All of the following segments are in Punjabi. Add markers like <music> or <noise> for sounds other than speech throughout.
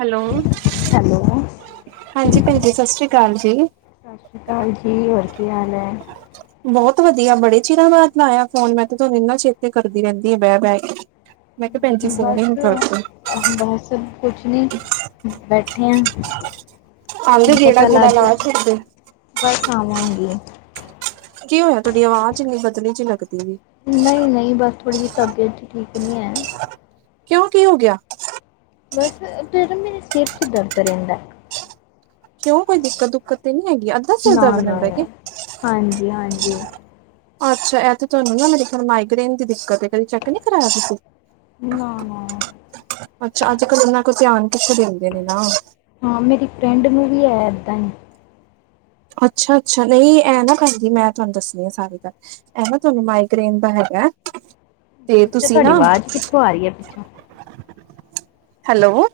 ਹੈਲੋ ਹੈਲੋ ਹਾਂਜੀ ਭੈਣ ਜੀ ਸਸ ਸ੍ਰੀ ਕਾਲ ਜੀ। ਸਸ ਸ੍ਰੀ ਕਾਲ ਜੀ, ਹੋਰ ਕੀ ਹਾਲ ਹੈ। ਬੋਹਤ ਵਧੀਆ ਬੜੇ ਚਿਰਾਂ ਬਾਦ ਲਆਇਆ ਫੋਨ ਮੈਂ ਤੇ ਤੁਹਾਨੂੰ ਇੰਨਾ ਚੇਤੇ ਕਰਦੀ ਰਹਿੰਦੀ ਆ ਬਹਿ-ਬਹਿ ਕੇ। ਮੈਂ ਕਿਹਾ ਭੈਣਜੀ ਜੀ ਫੋਨ ਬਸ ਹੁਣ ਕਰਦੇ। ਬਸ ਕੁਛ ਨੀ ਬੈਠੀ ਹਾਂ। ਆਂਦੇ ਮੈਂ ਕਿਹਾ ਗੇੜਾ ਚੱਲ ਗੂੜਾ ਅੱਜ, ਲਾ ਛੱਡਦੇ। ਬਸ ਆਵਾਂਗੀ। ਕੀ ਹੋਇਆ ਤੁਹਾਡੀ ਆਵਾਜ਼ ਇੰਨੀ ਬਦਲੀ ਚ ਲੱਗਦੀ ਐ। ਨਈ-ਨਈ ਬਸ ਥੋੜ੍ਹੀ ਜਿਹੀ ਤਬੀਅਤ ਠੀਕ ਨੀ ਹੈ। ਕਿਉਂ ਕੀ ਹੋ ਗਿਆ। ਬਸ ਤੇ ਮੇਰੇ ਨਾ ਸਿਰ ਚ ਦਰਦ ਰਹਿੰਦਾ। ਕਿਉਂ ਕੋਈ ਦਿੱਕਤ-ਦੁਕਤ ਤੇ ਨੀ ਹੈਗੀ? ਸਿਰ ਦਰਦ ਨਾ-ਨਾ, ਰਹਿੰਦਾ ਕਿ ਹਾਂਜੀ-ਹਾਂਜੀ। ਅੱਛਾ ਇਹ ਤੇ ਤੁਹਾਨੂੰ ਨਾ ਮੇਰੇ ਖਿਆਲ ਮਾਈਗ੍ਰੇਨ ਦੀ ਦਿੱਕਤ ਹੈ ਕਦੀ ਚੈੱਕ ਨੀ ਕਰਾਇਆ ਤੁਸੀ। ਨਾ-ਨਾ ਅੱਛਾ ਅੱਜ-ਕੱਲ ਉਤਨਾ ਕੁ ਧਿਆਨ ਕਿੱਥੇ ਦੇਂਦੇ ਨੇ ਨਾ। ਹਾਂ ਮੇਰੀ ਫਰੈਂਡ ਨੂੰ ਵੀ ਹੈ ਏਦਾਂ ਹੀ। ਅੱਛਾ-ਅੱਛਾ ਨਹੀਂ ਐ ਨਾ ਕਰਦੀ ਮੈਂ ਤੁਹਾਨੂੰ ਦੱਸਣੀ ਆ ਸਾਰੀ ਗੱਲ। ਇਹ ਤੁਹਾਨੂੰ ਮਾਈਗ੍ਰੇਨ ਦਾ ਹੈਗਾ ਤੇ ਅੱਛਾ ਅੱਛਾ ਤੁਸੀਂ ਤੁਹਾਡੀ ਨਾ ਆਵਾਜ਼ ਕਿੱਥੋਂ ਆ ਰਹੀ ਹੈ ਪਿੱਛੋਂ ਹੈਲੋ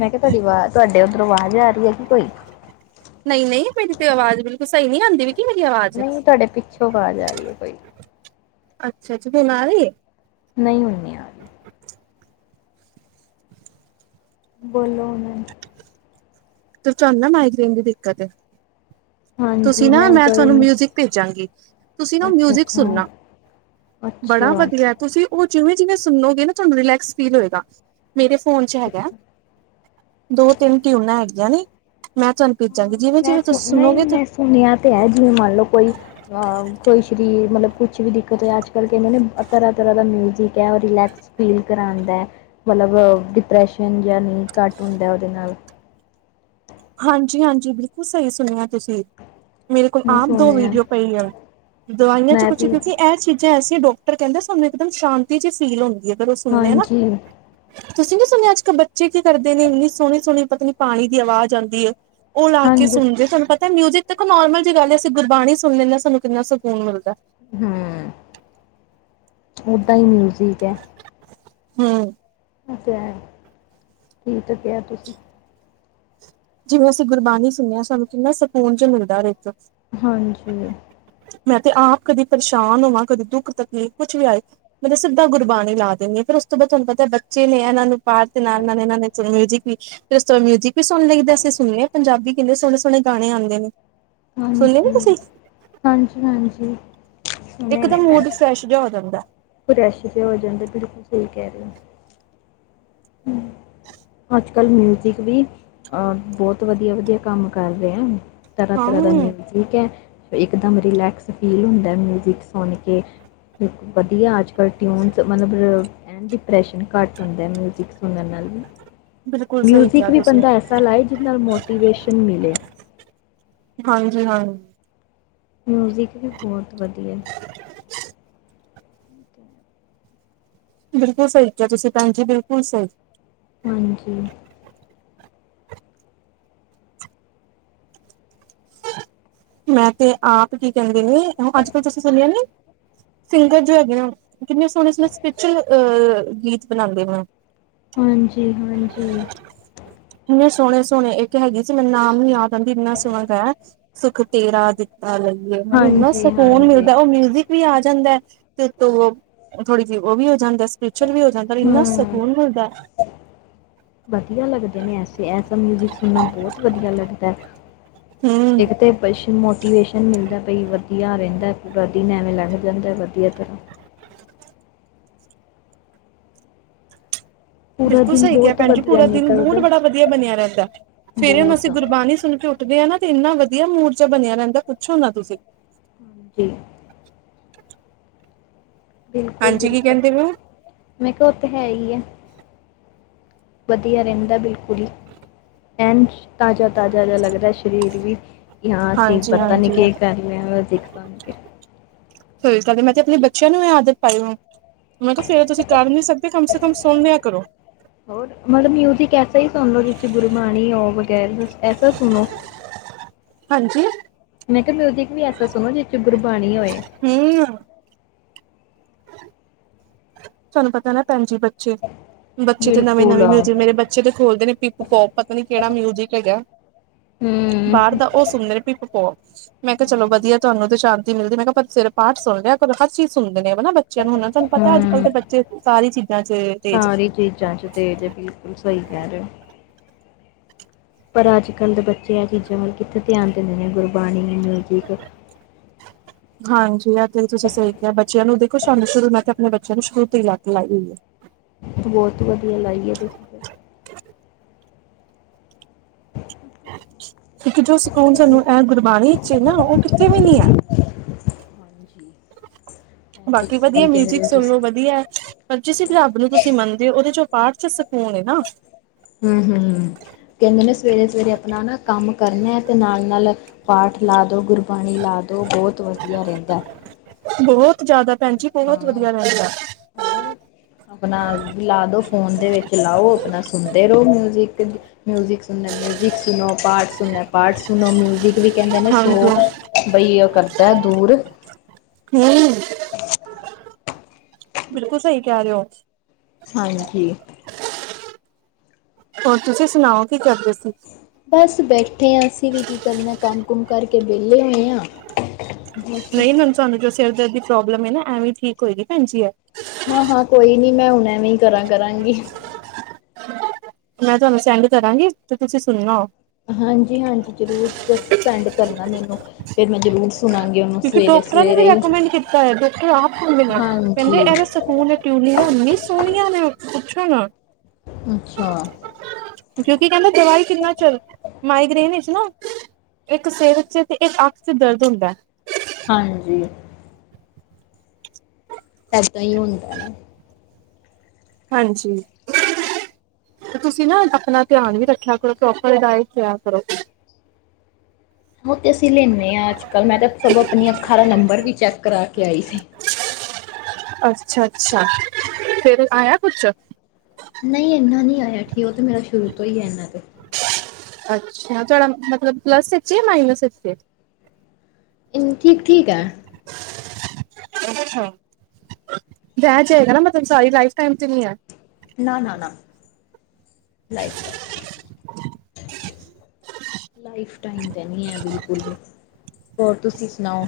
ਮੈਂ ਕਿਹਾ ਤੁਹਾਡੀ ਵਾਜ਼ ਤੁਹਾਡੇ ਉਧਰੋਂ ਵਾਜ਼ ਆ ਰਹੀ ਹੈ ਕਿ ਕੋਈ। ਨਈ-ਨਈ, ਮੇਰੀ ਤੇ ਆਵਾਜ਼ ਬਿਲਕੁਲ ਸਈ ਨੀ ਆਂਦੀ ਵੀ ਕੀ ਮੇਰੀ ਆਵਾਜ਼ ਨਈ, ਤੁਆਡੇ ਪਿੱਛੋਂ ਵਾਜ ਆਰੀ ਏ ਕੋਈ। ਅੱਛਾ-ਅੱਛਾ <unintelligible> ਨਈ ਹੁਨ ਨੀ। ਬੋਲੋ ਹੁਨ। ਫੇਰ ਤੂਹਾਨੂ ਨਾ ਮਾਈਗ੍ਰੇਨ ਦੀ ਦਿੱਕਤ ਏ। ਹਾਂਜੀ ਤੁਸੀਂ ਨਾ, ਮੈਂ ਕੋਈ ਥੂਆਨੂੰ ਨਹੀਂ ਮਿਊਜਿ਼ਕ ਭੇਜਾਂਗੀ। ਤੁਸੀ ਨਾ ਅੱਛਾ ਮਿਊਜ਼ਿਕ ਅੱਛਾ ਸੁਨਾ, ਬੜਾ ਅੱਛਾ ਵਦੀਐ ਤੁਸੀਂ ਓ ਜਿਵੇਂ-ਜਿਵੇਂ ਸੁਨੋਗੇ ਨਾ ਤੁਆਨੂੰ ਰਿਲੈਕਸ ਫੀਲ ਹੋਏਗਾ, ਮੇਰੇ ਫੋਨ ਚ ਅੱਛਾ ਹੈਗੈ। ਅੱਛਾ ਦੋ ਤਿੰਨ ਟਿਊਨਾਂ ਹੈਗੀਆਂ ਨੇ, ਮੈਂ ਤੁਹਾਨੂੰ ਭੇਜਾਂਗੀ, ਜਿਵੇਂ-ਜਿਵੇਂ ਤੁਸੀਂ ਸੁਣੋਗੇ ਹੁੰਨੀਆਂ ਤੇ ਹੈ, ਜਿਵੇਂ ਮਾੰਨ ਲੋ ਕੋਈ ਆ, ਕੋਈ ਸ਼ਰੀਰ ਮਲਬ ਕੁਛ ਵੀ ਦਿੱਕਤ ਆੱਜ-ਕਲ ਕੈਂਦੇ ਤਰਾਂ-ਤਰਾਂ ਦਾ ਮਿਊਜਿਕ ਐ ਰਿਲੈਕਸ ਫੀਲ ਕਰਾਂਦੈ, ਮਲਬ ਡਿਪਰੈਸ਼ਨ ਜਾ ਨਈ ਘਾੱਟ ਹੁੰਦੈ ਓਦੇ ਨਾਲ। ਹਾਂਜੀ-ਹਾਂਜੀ, ਬਿਲਕੁਲ ਸਈ ਸੁਨੇਆ ਤੁਸੀ। ਮੇਰੇ ਕੋਲ ਮੈਂ ਆਮ ਦੋ ਸੁਣਿਆ ਵੀਡੀਓ ਪਈ ਐਂ, ਦਵਾਈਆਂ ਚ ਮੈਂ ਕੁਛ ਵੀ ਕਿਉਕੀ ਐ ਚੀ ਗਏ ਐਸੀੇ ਡੋਕਟਰ ਕੈਂਦੇ ਸਾਨੂੰ ਏਕ ਦਮ ਸ਼ਾਂਤੀ ਚ ਫੀਲ ਹੋਂਦੀ ਏ ਜਦੋ ਸੁਨੇ ਨਾ। ਹਾਂਜੀ ਤੁਸੀ ਨੀ ਸੁਨੇਆ ਆੱਜ-ਕੱਲ ਬੱਚੇ ਕੀ ਕਰਦੇ ਨੇ, ਇੰਨੀ ਸੋਣੀ-ਸੋਣੀ ਪਤਾ ਨੀ ਪਾਣੀ ਦੀ ਅਵਾਜ ਆਂਦੀ ਏ। ਓ ਲਾ ਕੇ ਹਾਂਜੀ ਸੁਨਦੇ ਥੋਨੂ ਪਤੈ ਮਿਊਜੀ਼ਕ ਦੇਖੋ ਨੋਰਮਲ ਜੀ ਗਾੱਲ ਏ ਅਸੀ ਗੁਰਬਾਣੀ ਸੁਨ ਲੇਨੇ ਆਂ ਸਾਨੂੰ ਕਿੰਨਾ ਸਕੂਨ ਮਿਲਦਾ ਐ। ਹੂੰ, ਓਦਾਂ ਈ ਮਿਊਜ਼ਿਕ ਐ। ਹੂੰ। ਓ ਤੇ ਹੈ, ਠੀਕ ਕੇਆ ਤੂਸੀ। ਜਿਵੇਂ ਅਸੀਂ ਗੁਰਬਾਨੀ ਸੁਨੇ ਆਂ ਸਾਨੂੰ ਕਿੰਨਾ ਸਕੂਨ ਜਾ ਮਿਲਦੈ ਅਰ ਏੱਕ। ਹਾਂਜੀ। ਮੈਂ ਤੇ ਆਪ ਕਦੇ ਪਰਸ਼ਾਨ ਹੋਵਾਂ ਕਦੇ ਦੁੱਖ ਤਕਲੀਫ਼ ਕੁਛ ਵੀ ਆਏ ਮੈਂ ਤਾ ਸਿੱਦਾ ਗੁਰਬਾਣੀ ਲਾ ਦੇਂਨੀ ਆ ਫੇਰ ਓਸ ਤੋਂ ਬਾਦ ਤੁਹਾਨੂੰ ਪਤੈ ਬੱਚੇ ਨੇ ਏਨਾਂ ਨੂੰ ਪਾਠ ਦੇ ਨਾਲ-ਨਾਲ ਏਨਾਂ ਨੇ ਮਿਊਜ਼ਿਕ ਵੀ ਫੇਰ ਓਸ ਤੋਂ ਮਿਊਜ਼ਿਕ ਵੀ ਸੁਨ ਲਈ ਦਾ ਅਸੀਂ ਸੁਨੇ ਆ ਪੰਜਾਬੀ ਕਿੰਨੇ ਸੋਣੇ-ਸੋਣੇ ਗਾਣੇ ਆਂਦੇ ਨੇ। ਸੁਣਨੇ ਨੀ ਹਾਂਜੀ, ਤੁਸੀਂ ਹਾਂਜੀ-ਹਾਂਜੀ। ਇੱਕ ਦਮ ਮੂਡ ਫ੍ਰੈਸ਼ ਜਾ ਹੋ ਜਾਂਦੈ। ਫ੍ਰੈਸ਼ ਜਾ ਹੋ ਜਾਂਦੈ, ਬਿਲਕੁਲ ਸਈ ਕੈ ਰੇ ਓ। ਹੂੰ। <inaudible> ਆੱਜ-ਕਾੱਲ ਮਿਊਜ਼ਿਕ ਵੀ ਅ, ਬੋਤ ਵਦੀਆ-ਵਦੀਆ ਕਾੰਮ ਕਾਰ ਰਏ ਆ। ਤਰਾ ਤਰਾ ਦਾ ਹਾਂ ਮਿਊਜ਼ਿਕ ਐ, ਏਕ ਦਮ ਰਿਲੈਕਸ ਫੀਲ ਹੁੰਦੈ ਮਿਊਜੀ਼ਕ ਸੁਣ ਕੇ। ਬਿਲਕੁਲ ਬਦੀਆ ਆੱਜ-ਕਾਲ ਟਿਊਨਸ ਮਲਬ, ਐਨ ਡਿਪ੍ਰੈਸ਼ਨ ਘਾੱਟ ਹੁੰਦੈ ਮਿਊ <unintelligible> ਬਿਲਕੁਲ ਸਹੀ ਮਿਊਜ਼ਿਕ ਕਿਹਾ ਵੀ ਤੁਸੀਂ ਬੰਦਾ ਐਸਾ ਲਾਏ ਜਿਦੇ ਨਾਲ ਮੋਟੀਵੇਸ਼ਨ ਮਿਲੇ। ਹਾਂਜੀ, ਹਾਂ। ਮਿਊਜ਼ਿਕ ਵੀ ਬੋਹਤ ਵਦੀਐ। ਅਤੇ <unintelligible> ਬਿਲਕੁਲ ਸਈ ਕੇਆ ਤੁਸੀਂ ਭੈਨਜੀ, ਬਿਲਕੁਲ ਸਈ। ਹਾਂਜੀ। ਮੈਂ ਤੇ ਆਪ ਕੀ ਕੋਂਦੇ ਨੇ ਅ ਆਜ-ਕਾੱਲ ਤੁਸੀਂ ਸੁਨੇਆ ਨੀ, ਸਿੰਗਰ ਜੋ ਹੈਗੇ ਆਂ ਕਿੰਨੇ ਸੋਣੇ-ਸੋਣੇ ਸਿਪਚਲ ਅ, ਗੀਤ ਬਨਾਂਦੇ ਨੇ। ਹਾਂਜੀ-ਹਾਂਜੀ। ਇੰਨੇ ਸੋਣੇ-ਸੋਣੇ ਇੱਕ ਹੈਗੀ ਸੀ, ਮੈਨ ਨਾਮ ਨੀ ਯਾਦ ਆਂਦੀ ਇੰਨਾ ਸੋਣਾ ਗਾਯਾ। ਸੁਖ ਤੇਰਾ ਦਿੱਤਾ ਲਈਏ, ਮੈਨੂੰ ਇੰਨਾ ਹਾਂਜੀ, ਸਕੂਨ ਹਾਂਜੀ, ਮਿਲਦਾ ਓ ਮਿਊਜ਼ਿਕ ਵੀ ਆ ਜਾਂਦੈ, ਤੇ ਉਤੋਂ ਓ ਥੋੜੀ ਜੀ ਓ ਵੀ ਹੋ ਜਾਂਦੈ <unintelligible> ਵੀ ਹੋ ਜਾਂਦੈ ਔਰ ਇੰਨਾ ਹੂੰ, ਸਕੂਨ ਮਿਲਦੈ। ਵਦੀਆ ਲੱਗਦੇ ਨੇ ਐਸੇ, ਐਸਾ ਮਿਊਜ਼ਿਕ ਸੁਨਾ ਬੋਤ ਵਦੀਆ ਲੱਗਦੈ। ਹੂੰ। ਬਸ਼ ਮੋਟੀਵੇਸ਼ਨ ਮਿਲਦਾ ਭਈ, ਵਧੀਆ ਰਹਿੰਦਾ, ਪੂਰਾ ਦਿਨ ਐਵੇਂ ਲੰਘ ਜਾਂਦਾ, ਵਧੀਆ ਤਰ੍ਹਾਂ। ਪੂਰਾ ਬਿਲਕੁਲ ਦਿਨ ਸਹੀ ਕਿਹਾ ਬਹੁਤ ਭੈਣ ਜੀ, ਵਧੀਆ ਪੂਰਾ ਦਿਨ ਨਿਕਲਦਾ ਬਹੁਤ ਬੜਾ ਵਧੀਆ ਬਣਿਆ ਰਹਿੰਦਾ, ਫਿਰ ਬਹੁਤ ਅਸੀਂ ਗੁਰਬਾਣੀ ਸੁਣ ਕੇ ਉੱਠਦੇ ਆ ਨਾ ਤੇ, ਇੰਨਾ ਵਧੀਆ ਮੂਡ ਜਿਹਾ ਬਣਿਆ ਰਹਿੰਦਾ, ਪੁੱਛੋ ਨਾ ਤੁਸੀਂ ਜੀ <unintelligible> ਬਿਲਕੁਲ ਹਾਂਜੀ ਕੀ -ਬਿਲਕੁਲ। ਕਹਿੰਦੇ ਪਏ ਓ? ਮੈਂ ਕਿਹਾ, ਉਥ ਹੈ ਹੀ ਆ,। ਵਧੀਆ ਰਹਿੰਦਾ ਬਿਲਕੁਲ ਹੀ। ਐਂਜ ਤਾਜ਼ਾ -ਤਾਜ਼ਾ ਜਿਹਾ ਲੱਗਦਾ ਸ਼ਰੀਰ ਵੀ, ਕਿ ਹਾਂ ਅਸੀਂ ਪਤਾ ਨੀ ਹਾਂਜੀ-ਹਾਂਜੀ ਕੀ ਕਰ <unintelligible> ਸਹੀ ਗੱਲ, ਮੈਂ ਤੇ ਆਪ ਬੱਚਿਆਂ ਨੂੰ, ਇਹ ਆਦਤ ਪਾਈ ਹੈ। ਮੈਂ ਕਿਹਾ ਸਵੇਰੇ ਤੁਸੀਂ ਕਰ ਨੀ ਸਕਦੇ, ਕਮ ਸੇ ਕਮ ਸੁਣ ਲਿਆ ਕਰੋ। ਹੋਰ, <unintelligible> ਸਹੀ ਸੁਣ ਲਉ, ਜਿਸ ਚ ਗੁਰਬਾਣੀ ਹੋਓ ਵਗੈਰ ਐਸਾ ਸੁਣੋ। ਹਾਂਜੀ? ਮੈਂ ਕਿਹਾ, ਮਿਊਜਿਕ ਵੀ ਐਸਾ ਸੁਣੋ, ਜਿਸ ਚ ਗੁਰਬਾਣੀ ਹੋਏ। <inaudible> ਤੁਹਾਨੂੰ, ਪਤਾ ਨਾ ਭੈਣ ਜੀ, ਬੱਚੇ, ਬੱਚੇ ਤੇ ਨਵੇਂ -ਨਵੇਂ ਮਿਊਜਿਕ ਮੇਰੇ ਬੱਚੇ ਤੇ ਖੋਲਦੇ ਨੇ, ਪਿਕ - ਪੋਕ, ਪਤਾ ਨੀ ਕਿਹੜਾ ਮਿਊਜਿਕ ਹੈਗਾ ਬਾਹਰ ਦਾ, ਉਹ ਸੁਣਦੇ ਨੇ ਪਿਕ-ਪੋਕ। ਮੈਂ ਕਿਹਾ, ਚਲ ਵਧੀਆ, ਤੁਹਾਨੂੰ ਤਾਂ ਸ਼ਾਂਤੀ ਮਿਲਦੀ, ਮੈਂ ਕਿਹਾ, ਪਰ ਸਵੇਰੇ ਪਾਠ ਸੁਣ ਲਿਆ ਕਰੋ। ਹਰ ਚੀਜ਼ ਸੁਣਦੇ ਨੇ <unintelligible> ਬੱਚਿਆਂ ਨੂੰ ਹੁੰਦਾ ਤੁਹਾਨੂੰ ਪਤਾ ਅੱਜ- ਕੱਲ੍ਹ ਹਮ ਦੇ ਬੱਚੇ ਸਾਰੀ ਚੀਜ਼ਾਂ ਚ ਤੇਜ਼ ਨੇ। ਸਾਰੀ ਚੀਜ਼ਾਂ ਚ <unintelligible> ਬਿਲਕੁਲ ਸਹੀ ਕਹਿ ਰਹੇ ਹੋ ਪਰ, ਅੱਜ -ਕੱਲ ਦੇ ਬੱਚੇ ਇਹ ਚੀਜ਼ਾਂ ਵੱਲ, ਕਿੱਥੇ ਧਿਆਨ ਦਿੰਦੇ ਨੇ, <unintelligible> ਹਾਂਜੀ, ਆ ਤੇ ਤੁਸੀਂ ਸਹੀ ਕਿਹਾ, ਬੱਚਿਆਂ ਨੂੰ ਦੇਖੋ, ਸਾਨੂੰ ਸ਼ੁਰੂ, ਮੈੰ ਤੇ ਅਪਣੇ ਬੱਚਿਆਂ ਨੂੰ, ਸ਼ੁਰੂ ਤੋਂ ਹੀ ਲਤ ਲਾਈ ਹੋਈ ਹੈ। ਬਹੁਤ ਵਧੀਆ ਲਾਈ ਹੈ ਤੁਸੀਂ। ਫਿਰ ਕਿਉਂਕਿ ਜੋ, ਸਕੂਨ ਸਾਨੂੰ ਇਹ ਗੁਰਬਾਣੀ ਚ ਏ ਨਾ, ਉਹ ਕਿੱਤੇ ਵੀ ਨੀ ਹੈ। ਹਾਂਜੀ। ਇਹ ਤਾਂ ਬਾਕੀ ਵਧੀਆ, ਸਹੀ ਕਹਿ ਰਹੇ ਮਿਊਜਿਕ ਹੋ ਸੁਣ ਲੋ ਤੁਸੀਂ ਵਧੀਆ। ਪਰ, ਜਿਸ ਵੀ ਰੱਬ ਨੂੰ ਤੁਸੀਂ ਮੰਨਦੇ ਹੋ, ਉਹਦੇ ਚ ਪਾਠ ਸਕੂਨ ਨਾ। ਹੂੰ -ਹੂੰ। ਕਹਿੰਦੇ ਨੇ ਸਵੇਰੇ-ਸਵੇਰੇ ਆਪਣਾ ਕੰਮ ਕਰਨਾ ਹੈ, ਅਤੇ ਨਾਲ-ਨਾਲ ਪਾਠ ਲਾ ਦਿਉ। ਗੁਰੂ- ਬਾਣੀ ਲਾ ਦੋ, ਬਹੁਤ ਵਧੀਆ ਰਹਿੰਦਾ। ਬਹੁਤ, ਜਿਆਦਾ ਭੈਣ ਜੀ। ਬਹੁਤ ਹਾਂ, ਵਧੀਆ ਰਹਿੰਦਾ ਹੋਰ। ਆਪਣਾ, ਲਾ ਦੋ ਫੋਨ ਦੇ ਵਿੱਚ ਲਾਓ, ਆਪਣਾ ਸੁਣਦੇ ਰਹੋ ਮਿਊਜਿਕ- ਮਿਊਜਿਕ। ਸੁਣੋ ਮਿਊਜਿਕ ਸੁਣੋ, ਪਾਠ ਸੁਣਨਾ, ਪਾਠ ਸੁਣੋ, ਮਿਊਜਿਕ ਵੀ ਕਹਿੰਦੇ ਨੇ ਸੋ ਹਾਂਜੀ ਬਈ, ਯੇ ਕਰਤਾ ਹੈ, ਦੂਰ। <unintelligible> <unintelligible> ਬਿਲਕੁਲ ਸਹੀ, ਕਹਿ ਰਹੇ ਹੋ। ਹਾਂਜੀ। ਹੋਰ ਤੁਸੀਂ ਸੁਣਾਓ, ਕੀ ਕਰਦੇ ਸੀ? ਬਸ ਬੈਠੇ ਹਾਂ, ਅਸੀਂ ਵੀ ਕੀ ਕਰਨਾ, ਕੰਮ ਕੁਮ ਕਰਕੇ ਵਿਹਲੇ ਹੋਏ ਹਾਂ। ਬਸ ਨਹੀਂ, ਮੈਨੂੰ, ਤੁਹਾਨੂੰ ਜੋ ਸਿਰ ਦਰਦ ਦੀ ਪ੍ਰੋਬਲਮ ਹੈ ਨਾ, ਐਵੇ ਈ, ਠੀਕ ਹੋਏਗੀ ਭੈਣ ਜੀ। ਹਾਂ- ਹਾਂ ਕੋਈ ਨੀ, ਮੈਂ ਹੁਣ ਐਵੇ ਕਰਾਂ ਕਰਾਂਗੀ। ਮੈਂ, ਤੁਹਾਨੂੰ ਸੈਂਡ ਕਰਾਂਗੀ ਤੇ, ਤੁਸੀਂ ਸੁਣਨਾ ਉਹ। ਹਾਂਜੀ- ਹਾਂਜੀ, ਜ਼ਰੂਰ ਸੈਂਡ ਕਰਨਾ, ਮੈਨੂੰ ਫਿਰ ਮੈਂ ਜ਼ਰੂਰ ਸੁਣਾਂਗੀ ਉਹਨੂੰ ਕਿਉਂਕਿ, ਸਵੇਰੇ ਡਾਕਟਰਾਂ ਨੇ ਵੀ, ਸਵੇਰੇ ਹੀ ਰੈਕਮੈਂਡ ਕੀਤਾ ਹੈ, ਡਾਕਟਰ ਆਪ ਕਹਿੰਦੇ ਨੇ, ਹਾਂਜੀ ਕਹਿੰਦੇ ਸਕੂਲ, <unintelligible> ਇੰਨੀ ਸੋਹਣੀਆਂ ਨੇ, ਪੁੱਛੋ ਨਾ। ਅੱਛਾ। ਕਿਉਂਕਿ ਕਹਿੰਦਾ, ਦਵਾਈ ਕਿੰਨਾ ਚਿਰ, ਮਾਈਗ੍ਰੇਨ ਵਿਚ ਨਾ ਇੱਕ ਸਿਰ, ਚ ਤੇ ਇੱਕ ਅੱਖ ਚ, ਦਰਦ ਹੁੰਦਾ। ਹਾਂਜੀ। ਇੱਦਾਂ, ਹੀ ਹੁੰਦਾ ਨਾ। ਹਾਂਜੀ। ਤੇ, ਤੁਸੀਂ ਨਾ ਆਪਣਾ, ਧਿਆਨ ਵੀ ਰੱਖਿਆ ਕਰੋ, ਪ੍ਰੋਪਰ ਡਾਈਟ ਲਿਆ ਕਰੋ। ਉਹ ਤੇ, ਅਸੀਂ ਲੈਂਨੇ ਆਂ ਅੱਜ- ਕੱਲ੍ਹ, ਮੈਂ ਤਾਂ ਸਗੋਂ ਆਪਣੀਆਂ ਅੱਖਾਂ ਦਾ ਨੰਬਰ ਵੀ ਚੈੱਕ ਕਰਾ ਕੇ ਆਈ ਸੀ। ਅੱਛਾ-ਅੱਛਾ, ਫਿਰ ਆਇਆ ਕੁਛ? ਨਹੀਂ ਇੰਨਾ ਨਹੀਂ ਆਇਆ, ਠੀ ਉਹ ਤੇ, ਮੇਰਾ ਸ਼ੁਰੂ ਤੋਂ ਹੀ ਹੈ, ਇਹਨਾਂ ਕ ਅੱਛਾ, ਤੁਹਾਡਾ ਮਤਲਬ, ਪਲੱਸ ਵਿੱਚ ਏ ਯਾ, ਮਾਈਨਸ ਵਿੱਚ ਏ। ਅ, ਠੀਕ-ਠੀਕ ਹੈ। <unintelligible> ਅੱਛਾ। ਬੈਚ ਹੈਏਗਾ ਨਾ, ਮਤਲਬ ਸਾਰੀ ਲਾਈਫ ਟਾਈਮ ਤੇ ਨੀ ਹੈ। ਨਾ- ਨਾ, ਨਾ ਲਾਈਫ ਨੀ ਐ। ਲਾਈਫ ਟਾਈਮ, ਤੇ ਨਈ ਐ ਬਿਲਕੁਲ ਵੀ। ਹੋਰ, ਤੁਸੀਂ ਸੁਨਾਓ?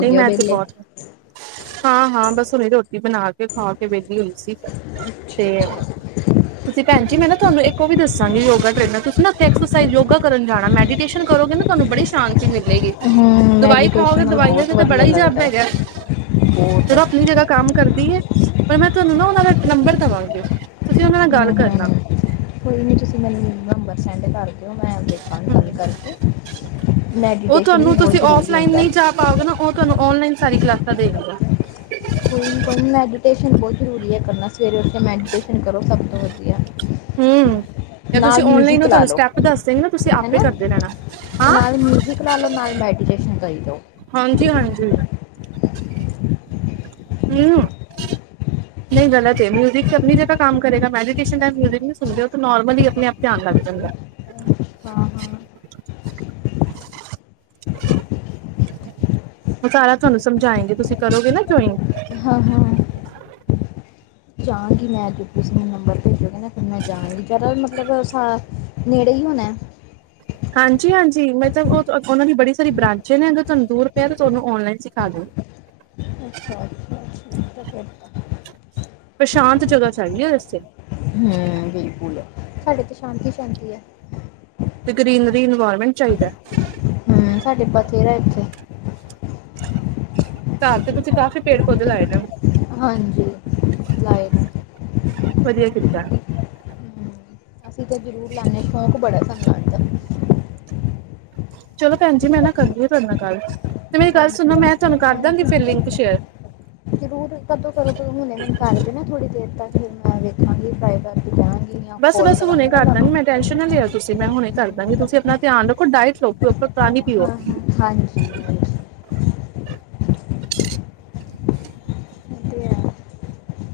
ਨਹੀਂ, ਮੈਂ ਤੇੇ ਬਹੁਤ ਹਾਂ। ਹਾਂ-ਹਾਂ, ਬਸ ਹੁਣੀ ਰੋਟੀ ਬਣਾ ਕੇ, ਖਾ ਕੇ ਵਿਹਲੀ ਹੋਈ ਸੀ। ਤੇ ਅੱਛਾ ਅੱਛਾ ਤੁਸੀਂ ਭੈਣ ਜੀ, ਮੈਂ ਨਾ ਤੁਹਾਨੂੰ ਇੱਕ ਉਹ ਵੀ ਦੱਸਾਂਗੀ, ਯੋਗਾ ਟ੍ਰੇਨਰ ਤੁਸੀਂ ਨਾ ਉੱਥੇ ਐਕਸਰਸਾਈਜ਼ ਯੋਗਾ ਕਰਨ ਜਾਣਾ, ਮੈਡੀਟੇਸ਼ਨ ਕਰੋਗੇ ਨਾ ਤੁਹਾਨੂੰ, ਬੜੀ ਸ਼ਾਂਤੀ ਮਿਲੇਗੀ। ਹਮ ਦਵਾਈ ਮੈਡੀਟੇਸ਼ਨ ਖਾਓਗੇ ਨਾਲ ਦਵਾਈਆਂ ਬਹੁਤ ਏ ਤਾਂ, ਬੜਾ ਵਧੀਆ ਹੀ ਯਬ ਲੱਗਦਾ ਹੈਗਾ, ਬਹੁਤ ਜਦੋਂ ਹਮ ਆਪ- ਜਗ੍ਹਾ ਕੰਮ ਕਰਦੀ ਐ, ਪਰ ਮੈਂ ਤੁਹਾਨੂੰ ਨਾ, ਉਹਨਾਂ ਦਾ ਨੰਬਰ ਦੇਵਾਂਗੀ। ਤੁਸੀਂ ਉਹਨਾਂ ਨਾਲ ਹੂੰ ਗੱਲ ਕਰਨਾ -ਹੂੰ ਕੋਈ ਨੀ, ਤੁਸੀਂ ਮੈਨੂੰ ਨੰਬਰ ਸੈਂਡ ਕਰ ਦਿਓ। ਮੈਂ ਵੇਖ ਹਮ, ਉਹ ਮੈਡੀਟੇਸ਼ਨ ਵੀ ਤੁਹਾਨੂੰ ਬਹੁਤ ਤੁਸੀਂ ਜ਼ਰੂਰੀ ਆਫਲਾਈਨ ਹੁੰਦਾ ਨਹੀਂ, ਜਾ ਪਾਓਗੇ ਨਾ ਉਹ, ਤੁਹਾਨੂੰ, ਔਨਲਾਈਨ ਸਾਰੀ ਕਲਾਸਾਂ ਦੇਗਾ ਉਹ। ਕੋਈ ਨਹੀਂ -ਕੋਈ ਨਹੀਂ, ਮੈਡੀਟੇਸ਼ਨ ਬਹੁਤ ਜ਼ਰੂਰੀ ਹੈ, ਕਰਨਾ। ਸਵੇਰੇ, ਉੱਠ ਕੇ ਮੈਡੀਟੇਸ਼ਨ ਕਰੋ, ਸਭ ਤੋਂ ਵਧੀਆ। ਤੇ ਤੁਸੀਂ, ਨਾਲ ਔਨਲਾਈਨ ਮਿਊਜ਼ਿਕ ਉਹ ਲਾ ਤੁਹਾਨੂੰ ਲਓ ਸਟੈਪ ਦੱਸਗੀ ਨਾ, ਤੁਸੀਂ ਆਪੇ ਹੈਨਾ ਕਰਦੇ ਰਹਿਣਾ, ਹਾਂ। ਨਾਲ ਮਿਊਜ਼ਿਕ ਲਾ ਲਓ, ਨਾਲ ਮੈਡੀਟੇਸ਼ਨ ਕਰ ਲਓ। ਹਾਂਜੀ -ਹਾਂਜੀ। ਹੂੰ। ਨਹੀਂ ਗ਼ਲਤ ਹੈ, ਮਿਊਜ਼ਿਕ ਆਪਣੀ ਜਗ੍ਹਾ ਕੰਮ ਕਰੇਗਾ, ਮੈਡੀਟੇਸ਼ਨ ਟਾਈਮ ਮਿਊਜ਼ਿਕ ਨਹੀਂ ਸੁਣਦੇ, ਉਹ ਤਾਂ ਨੋਰਮਲੀ ਆਪ ਧਿਆਨ ਲੱਗ ਜਾਂਦਾ। <unintelligible> ਉਹ ਸਾਰਾ, ਤੁਹਾਨੂੰ ਸਮਝਾਏਂਗੇ, ਤੁਸੀਂ ਕਰੋਗੇ ਨਾ ਜੁਆਇਨ? ਹਾਂ- ਹਾਂ। ਜਾਵਾਂਗੀ ਮੈਂ ਤੇ, ਤੁਸੀਂ ਨੰਬਰ ਭੇਜੋਗੇ ਨਾ, ਫਿਰ ਮੈਂ ਜਾਣਾ। ਜਦੋਂ ਵੀ, ਮਤਲਬ ਸਾ ਨੇੜੇ ਈ ਹੋਣਾ। ਹਾਂਜੀ- ਹਾਂਜੀ, ਮਤਲਬ ਉਹ ਉਹਨਾਂ ਦੀ ਬੜੀ ਸਾਰੀ ਬ੍ਰਾਂਚੇ ਨੇ, ਅਗਰ ਤੁਹਾਨੂੰ ਦੂਰ ਪਿਆ ਤਾਂ, ਤੁਹਾਨੂੰ ਔਨਲਾਈਨ ਸਿਖਾ ਦੇਣਗੇ। ਅੱਛਾ- ਅੱਛਾ, ਠੀਕ ਹੈ, ਫਿਰ ਤਾਂ। ਪਰ ਸ਼ਾਂਤ ਜਗ੍ਹਾ ਚਾਹੀਦੀ ਆ, ਇਹਦੇ ਵਾਸਤੇ। ਹਮ, ਬਿਲਕੁਲ ਸਾਡੇ ਤਾਂ, ਸ਼ਾਂਤੀ -ਸ਼ਾਂਤੀ ਹੈ। ਤੇ, ਗਰੀਨਰੀ ਇਨਵਾਇਰਮੈਂਟ ਚਾਹੀਦਾ। ਹਮ, ਸਾਡੇ ਬਥੇਰਾ ਇੱਥੇ। ਘਰ ਤੇ, ਤੁਸੀਂ ਕਾਫ਼ੀ ਪੇੜ -ਪੌਦੇ ਲਾਏ ਨੇ। ਹਾਂਜੀ। ਲਾਏ ਨੇ <unintelligible> ਵਧੀਆ ਕੀਤਾ। ਹੂੰ, ਅਸੀਂ ਤਾਂ, ਜ਼ਰੂਰ ਲਾਂਨੇ, ਸ਼ੌਕ ਬੜਾ ਸਾਨੂੰ <unintelligible> ਚਲੋ ਭੈਣ ਜੀ, ਮੈਂ ਨਾ ਕਰਦੀ ਹਾਂ, ਤੁਹਾਡੇ ਨਾਲ ਗੱਲ ਤੇ ਮੇਰੀ ਗੱਲ ਹਾਂਜੀ ਸੁਣੋ, ਮੈਂ ਤੁਹਾਨੂੰ ਕਰ ਦਾਂਗੀ ਫਿਰ ਹਾਂਜੀ ਲਿੰਕ ਸ਼ੇਅਰ। ਜ਼ਰੂਰ ਕਦੋਂ ਕਰੋ? ਤੁਸੀ ਹੁਨੇ ਮੈਨੂੰ ਕਰ ਦੇਨਾ, ਥੋੜੀ ਦੇਰ ਤੱਕ। ਫਿਰ ਮੈਂ ਵੇਖਾਂਗੀ, <unintelligible> ਬਸ- ਬਸ ਹੁਣੇ ਕਰਾਂਗੀ ਨਾ ਕਰਦਾਂਗੀ ਤੁਹਾਨੂੰ ਮੈਂ, ਹੂੰ, ਟੈਸ਼ਨ ਨਾ ਲਿਆ ਤੁਸੀਂ ਮੈਂ ਹੁਣੇ ਕਰਦਾਂਗੀ ਹਾਂ ਤੁਸੀਂ ਆਪਣਾ ਧਿਆਨ ਰੱਖੋ ਡਾਇਟ ਲਓ ਪ੍ਰੋਪਰ ਪਾਣੀ ਪੀਓ ਹਾਂ ਹਾਂਜੀ ਤਿਆ <unintelligible>